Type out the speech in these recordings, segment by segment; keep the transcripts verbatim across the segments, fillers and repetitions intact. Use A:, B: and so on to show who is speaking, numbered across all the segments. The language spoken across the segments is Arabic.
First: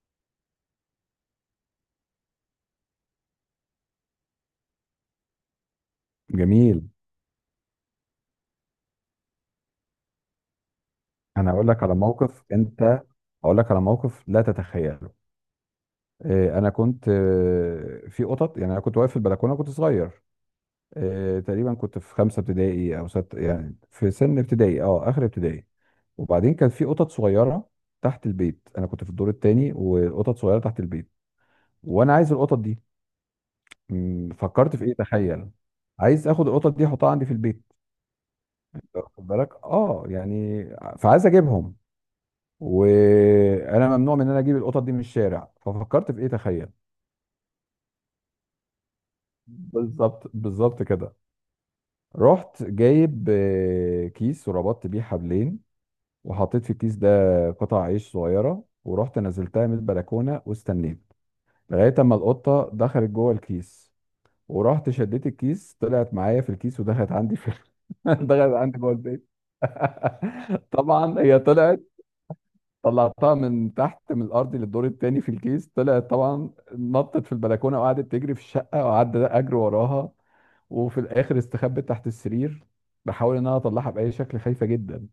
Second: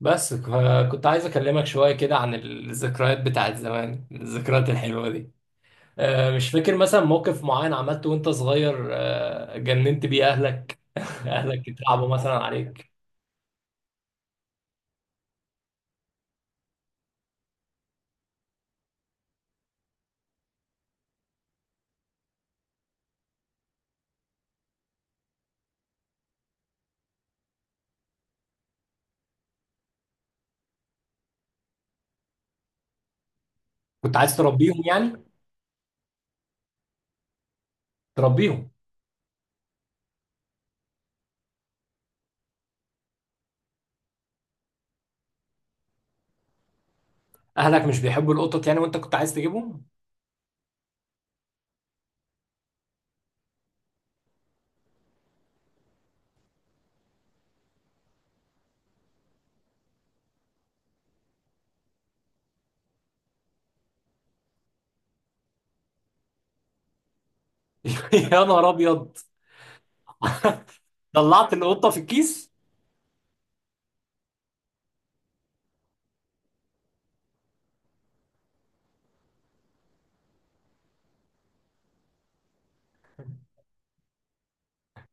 A: بس ف- كنت عايز اكلمك شويه كده عن الذكريات بتاعت زمان، الذكريات الحلوه دي. آه، مش فاكر
B: جميل.
A: مثلا موقف معين عملته وانت صغير، آه، جننت بيه اهلك
B: انا هقول
A: اهلك
B: لك على
A: اترعبوا مثلا
B: موقف،
A: عليك.
B: انت هقول لك على موقف لا تتخيله. آه، انا كنت آه، في قطط، يعني انا كنت واقف في البلكونه، كنت صغير. آه، تقريبا كنت في خمسه ابتدائي او ست، يعني في سن ابتدائي، اه اخر ابتدائي. وبعدين كان في قطط صغيره تحت البيت، انا كنت في الدور الثاني وقطط صغيره تحت البيت، وانا عايز القطط دي.
A: كنت
B: مم،
A: عايز
B: فكرت
A: تربيهم
B: في ايه
A: يعني.
B: تخيل؟ عايز اخد القطط دي احطها عندي في البيت،
A: تربيهم.
B: واخد بالك؟ اه يعني ع- فعايز اجيبهم، وانا ممنوع من ان انا اجيب القطط دي من الشارع. ففكرت في ايه تخيل؟
A: اهلك مش بيحبوا القطط يعني وانت كنت عايز تجيبهم.
B: بالظبط بالظبط كده. رحت جايب آه، كيس وربطت بيه حبلين، وحطيت في الكيس ده قطع عيش صغيره، ورحت نزلتها من البلكونه واستنيت لغايه اما القطه دخلت جوه الكيس، ورحت شديت الكيس، طلعت معايا في الكيس ودخلت عندي في…
A: يا
B: دخلت
A: نهار
B: عندي جوه
A: ابيض.
B: البيت. طبعا هي
A: طلعت
B: طلعت.
A: القطه في الكيس.
B: طلعتها من تحت من الارض للدور التاني في الكيس، طلعت طبعا، نطت في البلكونه وقعدت تجري في الشقه، وقعدت اجري وراها، وفي الاخر استخبت تحت السرير. بحاول ان انا اطلعها باي شكل، خايفه جدا،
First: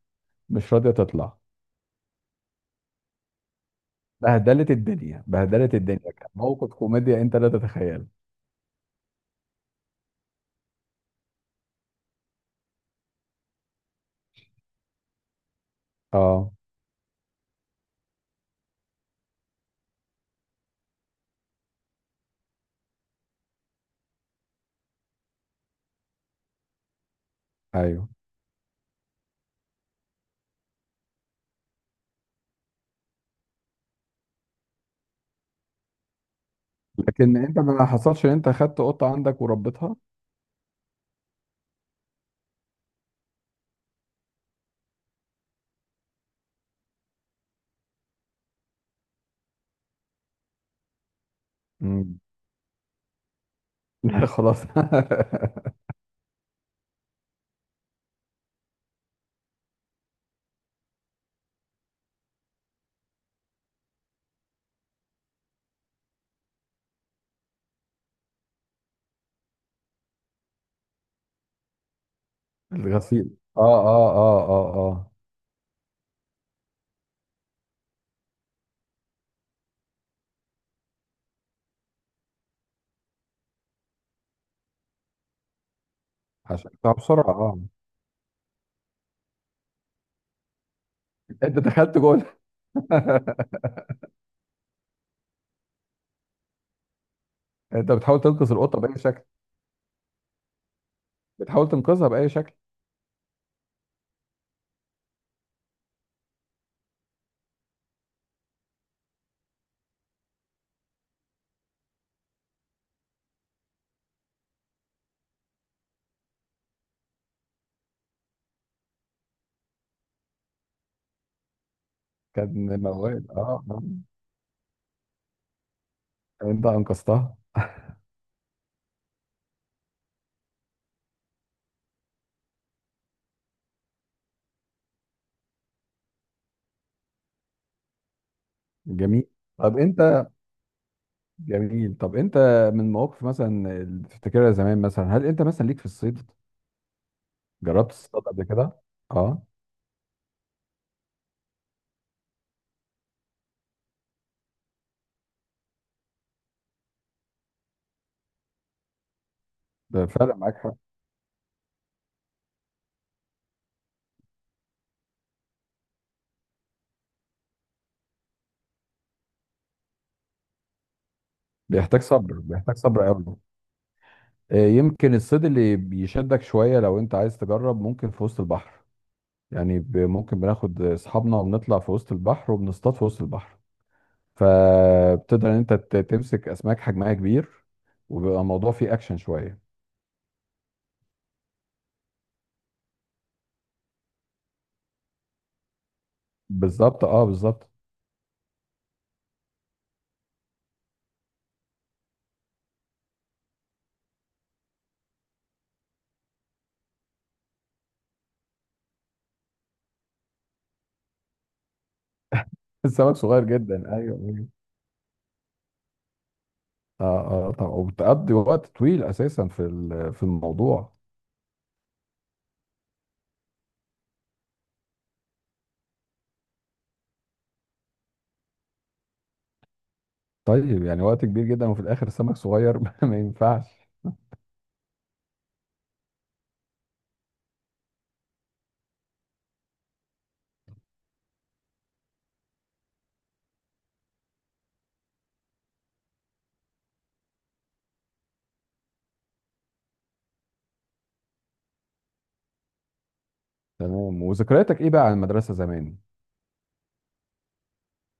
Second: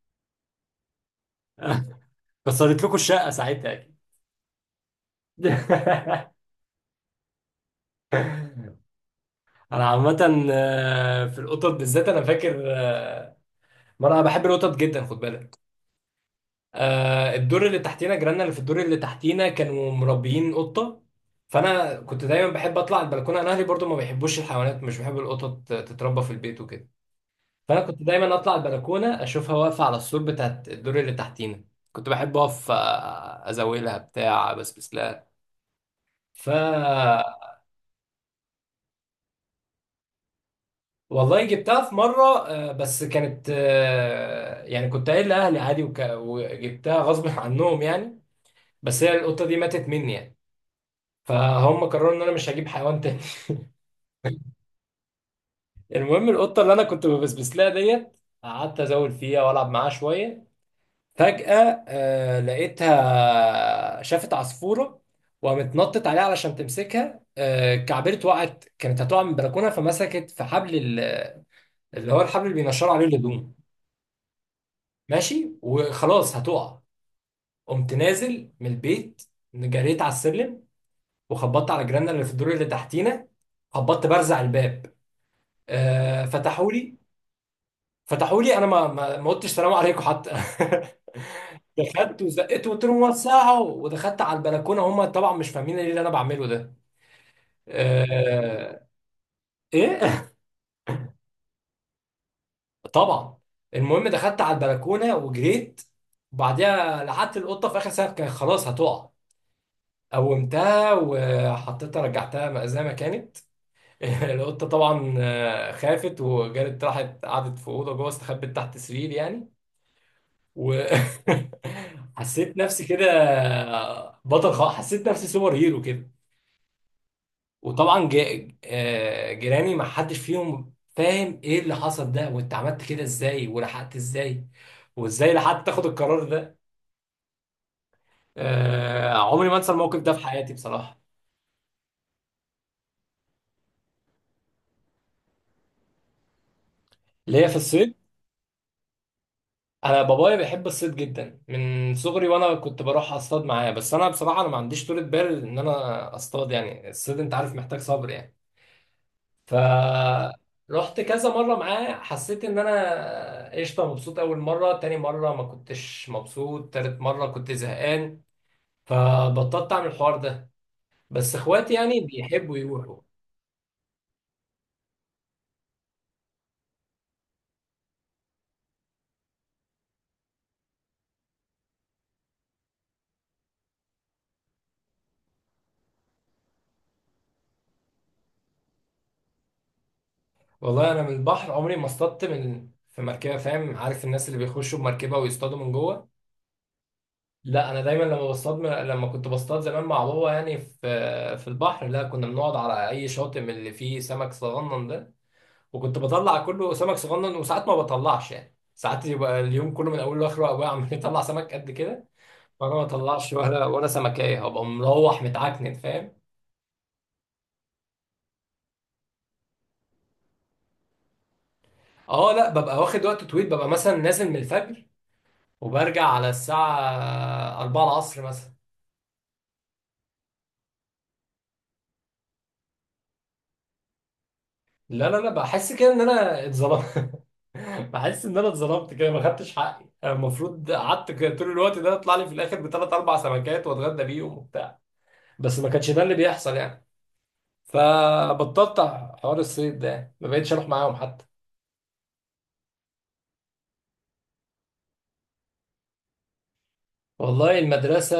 B: مش راضيه تطلع.
A: كسرت لكم الشقه ساعتها اكيد.
B: بهدلت الدنيا بهدلت الدنيا، كان موقف كوميديا انت لا تتخيل.
A: انا عامه آه، في القطط بالذات انا فاكر، آه، ما انا بحب القطط جدا، خد بالك.
B: اه،
A: آه الدور اللي تحتينا، جيراننا اللي في الدور اللي تحتينا كانوا مربيين قطه. فانا كنت دايما بحب اطلع البلكونه، انا اهلي برضو ما بيحبوش الحيوانات، مش بيحبوا القطط تتربى في البيت وكده. فانا كنت
B: ايوه.
A: دايما اطلع البلكونه اشوفها واقفه على السور بتاعت الدور اللي تحتينا. كنت بحب اقف، آه، ازاولها بتاع بسبس لها. ف
B: لكن انت ما حصلش ان انت خدت قطه عندك وربيتها؟
A: والله جبتها في مرة، آه، بس كانت، آه، يعني كنت قايل لأهلي عادي وك- وجبتها غصب عنهم يعني. بس هي القطة دي ماتت مني يعني. فهم قرروا
B: امم.
A: ان انا مش هجيب حيوان تاني.
B: لا خلاص.
A: المهم القطه اللي انا كنت ببسبس لها ديت، قعدت ازول فيها والعب معاها شويه. فجاه آه لقيتها شافت عصفوره وقامت نطت عليها علشان تمسكها، آه كعبرت وقعت، كانت هتقع من البلكونه، فمسكت في حبل ال- اللي هو الحبل اللي بينشروا عليه
B: الغسيل.
A: الهدوم.
B: اه اه اه اه اه.
A: ماشي وخلاص هتقع. قمت نازل من البيت، جريت على السلم وخبطت على جيراننا اللي في الدور اللي تحتينا، خبطت برزع الباب. آه فتحوا
B: عشان
A: لي.
B: بسرعه اه.
A: فتحوا لي انا ما ما ما قلتش سلام عليكم حتى.
B: انت دخلت
A: دخلت
B: جوه؟
A: وزقت وقلت لهم وسعوا ودخلت على البلكونه، هم طبعا مش فاهمين ايه اللي انا بعمله ده.
B: انت بتحاول تنقذ القطه
A: آه...
B: باي شكل؟
A: ايه.
B: بتحاول تنقذها باي شكل؟
A: طبعا. المهم دخلت على البلكونه وجريت وبعديها لحقت القطه في اخر سنه، كانت خلاص هتقع. قومتها وحطيتها رجعتها م- زي ما كانت. القطه طبعا آه، خافت وجرت راحت قعدت في اوضه جوه، استخبت تحت سرير يعني. وحسيت
B: كان
A: نفسي كده
B: موال اه آه.
A: بطل خالص، حسيت نفسي سوبر هيرو كده.
B: انت انقذتها.
A: وطبعا ج- آه، جيراني ما حدش فيهم فاهم ايه اللي حصل ده، وانت عملت كده ازاي، ولحقت ازاي، وازاي لحقت تاخد القرار ده. آه،
B: جميل.
A: عمري ما انسى
B: طب
A: الموقف ده في
B: انت
A: حياتي بصراحة.
B: جميل طب انت من مواقف مثلا اللي تفتكرها زمان، مثلا هل انت مثلا ليك في الصيد،
A: اللي هي في
B: جربت
A: الصيد.
B: تصطاد قبل كده؟ اه.
A: انا بابايا بيحب الصيد جدا من صغري وانا كنت بروح اصطاد معاه، بس انا بصراحة انا ما عنديش طولة بال ان انا اصطاد، يعني الصيد انت عارف محتاج صبر يعني.
B: ده فعلا معاك حق.
A: فرحت كذا مرة معاه، حسيت ان انا قشطة مبسوط اول مرة، تاني مرة ما كنتش مبسوط، تالت مرة كنت زهقان. فبطلت اعمل الحوار ده، بس اخواتي يعني
B: بيحتاج صبر،
A: بيحبوا
B: بيحتاج
A: يروحوا.
B: صبر قوي. آه، يمكن الصيد اللي بيشدك شويه لو انت عايز تجرب ممكن في وسط البحر، يعني ب- ممكن بناخد اصحابنا وبنطلع في وسط البحر وبنصطاد في وسط البحر، فبتقدر ان انت ت- تمسك اسماك حجمها كبير، وبيبقى الموضوع فيه اكشن شويه.
A: والله انا من البحر عمري ما اصطدت من في مركبة، فاهم، عارف الناس اللي بيخشوا بمركبة ويصطادوا من جوه.
B: بالظبط اه بالظبط.
A: لا انا دايما لما بصطاد، لما كنت بصطاد زمان مع بابا يعني في في البحر، لا كنا بنقعد على اي شاطئ من اللي فيه سمك صغنن ده، وكنت بطلع كله سمك صغنن، وساعات ما بطلعش، يعني ساعات يبقى اليوم كله من اوله لاخره ابويا عمال يطلع سمك قد كده وانا ما
B: السمك
A: بطلعش
B: صغير
A: ولا ولا
B: جدا. ايوه
A: سمكايه،
B: ايوه.
A: هبقى مروح متعكنن، فاهم.
B: اه اه طبعا، وبتقضي وقت طويل اساسا في ال- في الموضوع.
A: اه لا ببقى واخد وقت طويل، ببقى مثلا نازل من الفجر وبرجع على الساعه الرابعه العصر مثلا.
B: طيب يعني وقت كبير جدا وفي الاخر السمك صغير، ما ينفعش.
A: لا لا لا، بحس كده ان انا اتظلمت، بحس ان انا اتظلمت كده، ما خدتش حقي، أنا المفروض قعدت كده طول الوقت ده يطلع لي في الاخر بثلاث اربع سمكات واتغدى بيهم وبتاع، بس ما كانش ده اللي بيحصل يعني، فبطلت حوار الصيد ده، ما بقتش اروح معاهم حتى.
B: تمام. وذكرياتك ايه بقى عن المدرسه زمان؟
A: والله المدرسة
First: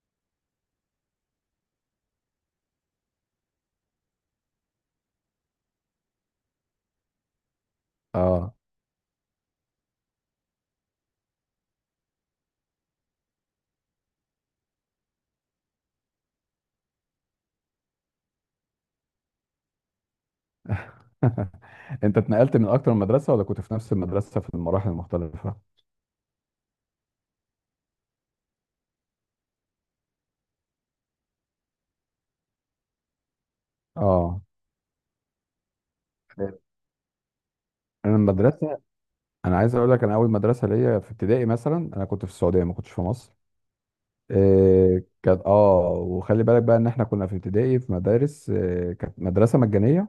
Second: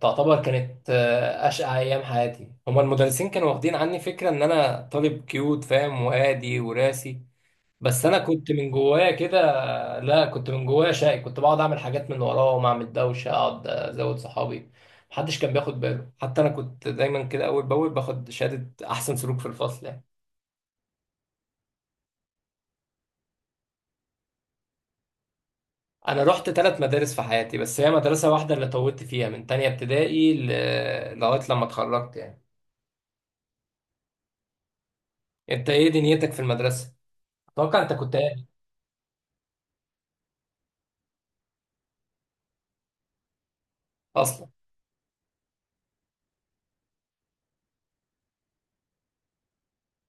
A: تعتبر كانت، آه، أشقى أيام حياتي، هما المدرسين كانوا واخدين عني فكرة إن أنا طالب كيوت، فاهم، وهادي وراسي، بس أنا كنت
B: اه.
A: من جوايا كده. لا كنت من جوايا شقي، كنت بقعد أعمل حاجات من وراهم، أعمل دوشة، أقعد أزود صحابي، محدش كان بياخد باله، حتى أنا كنت دايما كده أول بأول باخد شهادة أحسن سلوك في الفصل يعني.
B: انت اتنقلت من اكتر من مدرسه ولا كنت في نفس المدرسه في المراحل المختلفه؟
A: انا رحت ثلاث مدارس في حياتي، بس هي مدرسة واحدة اللي طولت فيها من تانية ابتدائي ل... لغاية لما اتخرجت يعني.
B: اه.
A: انت ايه دنيتك في المدرسة؟ اتوقع انت كنت
B: انا
A: قاعد
B: المدرسه انا عايز اقول لك، انا اول مدرسه ليا في ابتدائي مثلا انا كنت في السعوديه، ما كنتش في مصر.
A: اصلا.
B: إيه كانت، اه، وخلي بالك بقى ان احنا كنا في ابتدائي في مدارس، إيه كانت مدرسه مجانيه،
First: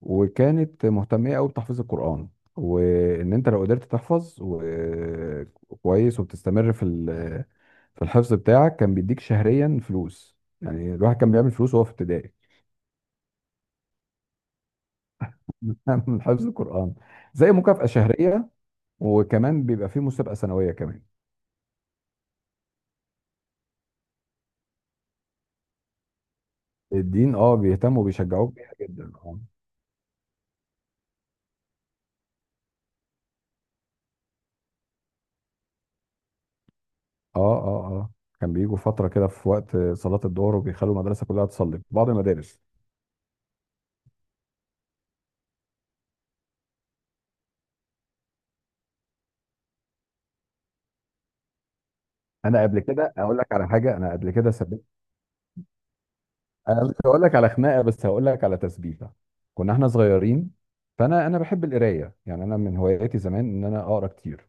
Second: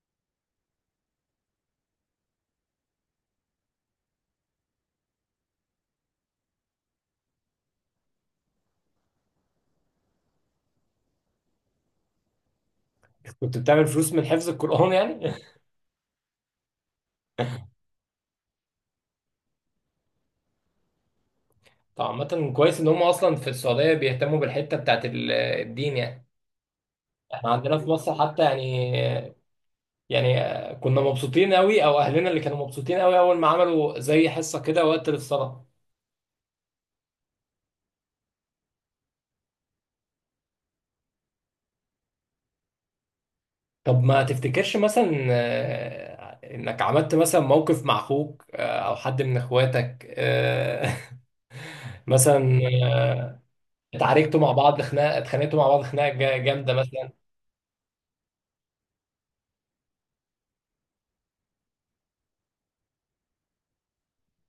B: وكانت مهتميه قوي بتحفيظ القران. وان انت لو قدرت تحفظ و- كويس وبتستمر في ال- في الحفظ بتاعك، كان بيديك شهريا فلوس، يعني الواحد كان بيعمل فلوس وهو في ابتدائي.
A: كنت بتعمل فلوس من حفظ القرآن يعني؟
B: من حفظ القران، زي مكافأة شهريه، وكمان بيبقى فيه مسابقه سنويه كمان.
A: طب عامة كويس ان هم اصلا في السعودية بيهتموا بالحتة بتاعت ال- الدين يعني.
B: الدين
A: احنا
B: اه،
A: عندنا في
B: بيهتموا
A: مصر حتى
B: وبيشجعوك بيها جدا
A: يعني،
B: اه.
A: يعني كنا مبسوطين قوي، او اهلنا اللي كانوا مبسوطين قوي، اول ما عملوا زي حصة كده وقت الصلاة.
B: اه اه اه. كان بيجوا فتره كده في وقت صلاه الظهر وبيخلوا المدرسه كلها تصلي في بعض المدارس.
A: طب ما تفتكرش مثلا، آه، انك عملت مثلا موقف مع اخوك، آه، او حد من اخواتك، آه، مثلا،
B: انا قبل
A: آه،
B: كده اقول لك على حاجه، انا قبل
A: اتعاركتوا
B: كده
A: مع بعض
B: سبت.
A: خناقه، اتخانقتوا مع بعض خناقه جا- جامده
B: انا مش
A: مثلا.
B: هقول لك على خناقه بس هقول لك على تسبيحه. كنا احنا صغيرين، فانا انا بحب القرايه، يعني انا من هواياتي زمان ان انا اقرا كتير.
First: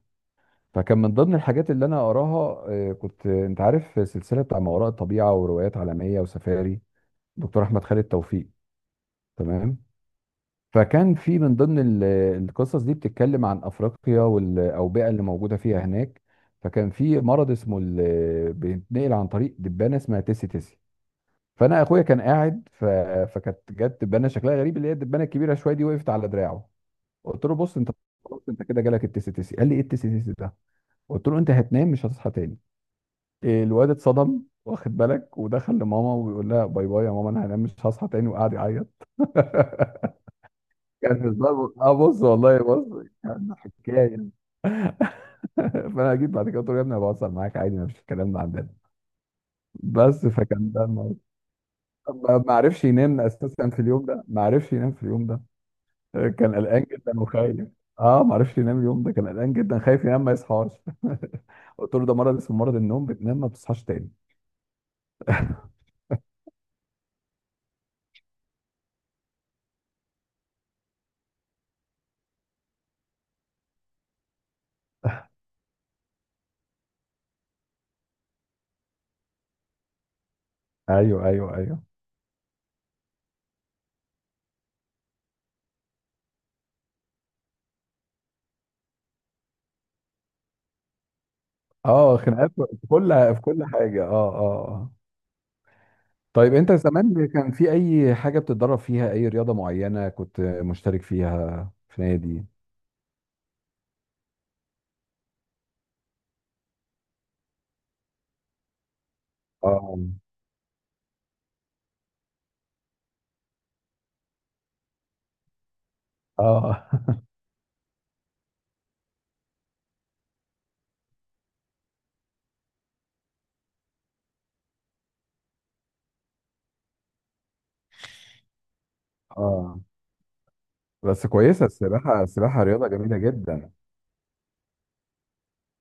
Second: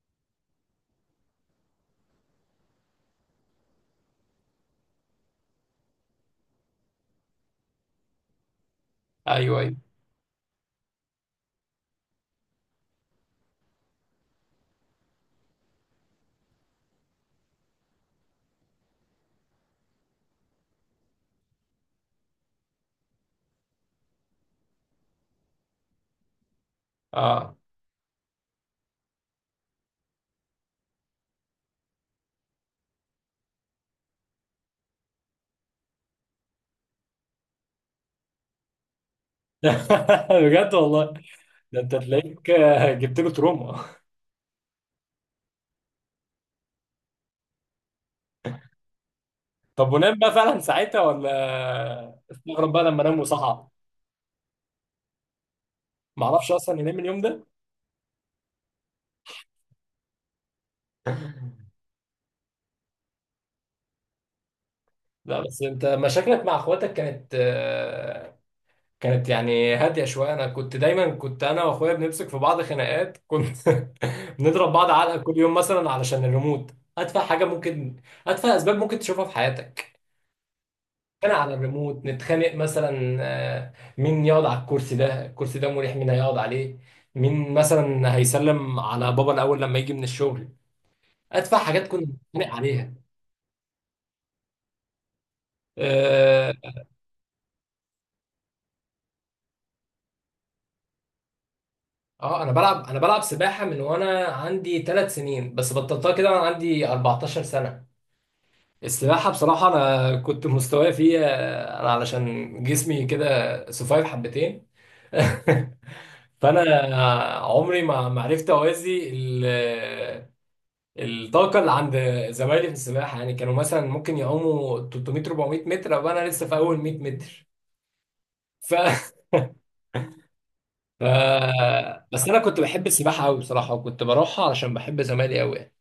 B: فكان من ضمن الحاجات اللي انا اقراها، آه، كنت، آه، انت عارف، سلسله بتاع ما وراء الطبيعه وروايات عالميه وسفاري، دكتور احمد خالد توفيق.
A: ايوه ايوه
B: تمام. فكان في من ضمن ال- القصص دي بتتكلم عن افريقيا والاوبئه اللي موجوده فيها هناك. فكان في مرض اسمه ال- بيتنقل عن طريق دبانه اسمها تيسي تيسي. فانا اخويا كان قاعد ف… فكانت جت دبانه شكلها غريب، اللي هي الدبانه الكبيره شويه دي، وقفت على دراعه. قلت له
A: اه.
B: بص انت، خلاص انت كده جالك التيسي تيسي. قال لي ايه التيسي تيسي ده؟ قلت له انت هتنام مش هتصحى تاني. الواد اتصدم، واخد بالك، ودخل لماما وبيقول لها باي باي يا ماما، انا هنام مش هصحى تاني، وقعد يعيط.
A: بجد والله،
B: كان هزار،
A: ده
B: اه
A: انت
B: بص
A: تلاقيك
B: والله،
A: آه،
B: بص
A: جبت له
B: كان
A: تروما.
B: حكايه. فانا جيت بعد كده قلت له يا ابني أنا بهزر معاك عادي، ما فيش الكلام ده عندنا.
A: طب ونام
B: بس
A: بقى فعلا
B: فكان ده
A: ساعتها
B: الموضوع.
A: ولا
B: ما ما
A: استغرب بقى
B: عرفش
A: لما نام
B: ينام
A: وصحى؟
B: اساسا في اليوم ده، ما عرفش ينام في اليوم ده،
A: ما اعرفش
B: كان
A: اصلا
B: قلقان
A: ينام
B: جدا
A: اليوم ده.
B: وخايف. اه ما عرفش ينام اليوم ده، كان قلقان جدا، خايف ينام ما يصحاش. قلت له ده مرض اسمه مرض النوم، بتنام ما بتصحاش تاني.
A: لا بس انت مشاكلك مع اخواتك كانت، آه، كانت يعني هادية شوية. أنا كنت دايما، كنت أنا وأخويا بنمسك في بعض خناقات، كنت بنضرب بعض علقة كل يوم مثلا علشان الريموت. أتفه حاجة ممكن، أتفه أسباب ممكن تشوفها في حياتك.
B: ايوه
A: كان
B: ايوه
A: على
B: ايوه.
A: الريموت نتخانق مثلا، آه، مين يقعد على الكرسي ده، الكرسي ده مريح مين هيقعد عليه، مين مثلا هيسلم على بابا الأول لما يجي من الشغل. أتفه حاجات كنا
B: اه، خناقات
A: بنتخانق
B: في
A: عليها.
B: كل في كل حاجه اه اه آه.
A: آه
B: طيب انت زمان كان في اي حاجة بتتدرب فيها، اي رياضة معينة كنت مشترك فيها في
A: آه،
B: نادي؟
A: أنا بلعب أنا بلعب سباحة من وأنا عندي ثلاث سنين بس بطلتها كده وأنا عندي اربعتاشر سنة. السباحة بصراحة
B: اه.
A: أنا كنت مستواي فيها، أنا علشان جسمي كده سفايف حبتين. فأنا
B: اه.
A: عمري ما ما عرفت أوازي ال- الطاقة اللي عند زمايلي في السباحة، يعني كانوا مثلا ممكن يعوموا ثلاثمائة اربعمائة متر وأنا لسه في أول ميه متر. ف...
B: اه.
A: ف...
B: بس كويسة السباحة،
A: بس أنا كنت
B: السباحة
A: بحب
B: رياضة جميلة
A: السباحة أوي
B: جدا.
A: بصراحة، وكنت بروحها علشان بحب زمايلي أوي يعني.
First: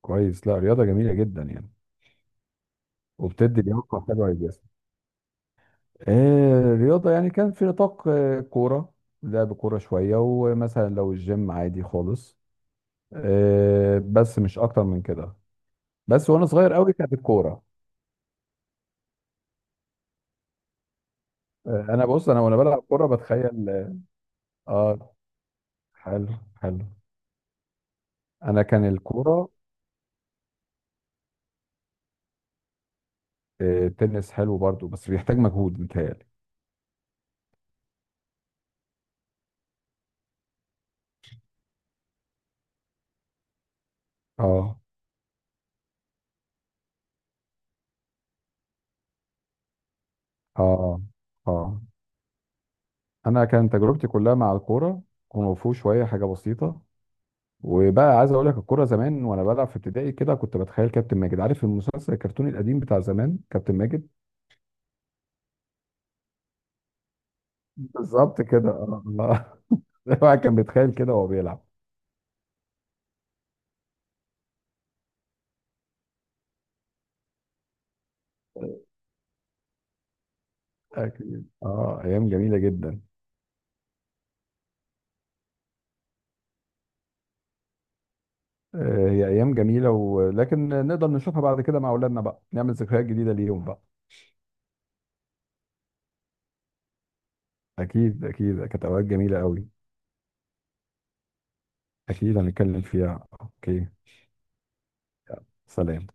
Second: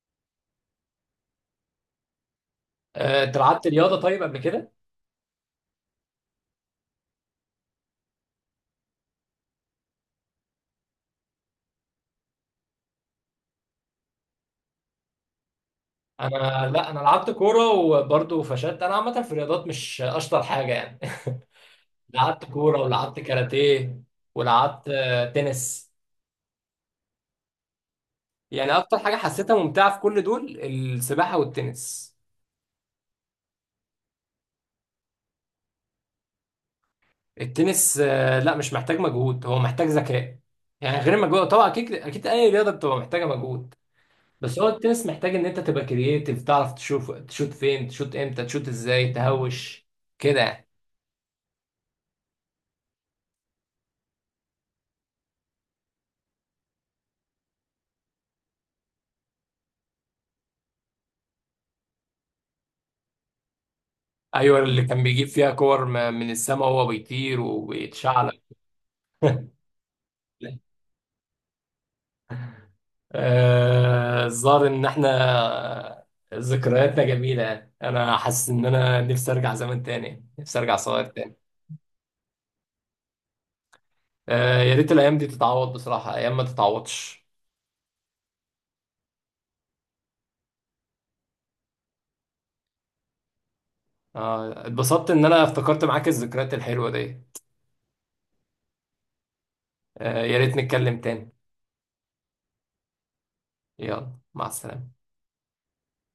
B: كويس، لا رياضة جميلة جدا يعني،
A: أه، أنت
B: وبتدي
A: لعبت رياضة
B: لياقة
A: طيب
B: حلوة
A: قبل
B: للجسم.
A: كده؟
B: آه رياضة، يعني كان في نطاق آه كورة، لعب كورة شوية، ومثلا لو الجيم عادي خالص. آه، بس مش أكتر من كده. بس وأنا
A: انا
B: صغير
A: لا
B: قوي
A: انا
B: كانت
A: لعبت
B: الكورة.
A: كوره وبرضه فشلت، انا عامه في الرياضات مش اشطر حاجه يعني.
B: آه أنا بص، أنا
A: لعبت
B: وأنا بلعب
A: كوره
B: كورة
A: ولعبت
B: بتخيل.
A: كاراتيه ولعبت،
B: آه.
A: آه، تنس.
B: حلو. حلو. انا
A: يعني
B: كان
A: اكتر حاجه
B: الكوره.
A: حسيتها ممتعه في كل دول السباحه والتنس.
B: آه، التنس حلو برضو بس بيحتاج مجهود متهيألي.
A: التنس، آه، لا مش محتاج مجهود، هو محتاج ذكاء، يعني غير مجهود طبعا، اكيد اكيد اي رياضه بتبقى محتاجه مجهود، بس هو
B: اه
A: التنس محتاج ان انت تبقى كرييتيف، تعرف تشوف تشوت فين، تشوت امتى، تشوت ازاي، تهوش كده يعني.
B: اه اه. انا كان تجربتي كلها مع الكوره، كونغ فو شويه حاجه بسيطه. وبقى عايز اقول لك، الكوره زمان وانا بلعب في ابتدائي كده كنت بتخيل كابتن ماجد، عارف المسلسل الكرتوني القديم بتاع زمان، كابتن ماجد.
A: ايوه اللي كان بيجيب فيها كور م- من السماء وهو بيطير، اه، وبيتشعلق.
B: بالظبط كده اه آه. الواحد كان بيتخيل كده وهو بيلعب.
A: آه، الظاهر ان احنا ذكرياتنا جميله يعني، انا حاسس ان انا نفسي ارجع زمان تاني، نفسي ارجع صغير تاني.
B: أكيد اه، ايام جميله جدا.
A: آه، يا ريت الايام دي تتعوض بصراحه، ايام ما تتعوضش.
B: آه، هي ايام جميله، ولكن نقدر نشوفها بعد كده مع اولادنا بقى، نعمل ذكريات جديده ليهم بقى.
A: آه، اتبسطت ان انا افتكرت معاك الذكريات الحلوه دي.
B: اكيد اكيد، كانت اوقات جميله قوي.
A: آه، يا ريت نتكلم تاني.
B: اكيد هنتكلم فيها، اوكي.
A: يلا مع السلامه.
B: سلام.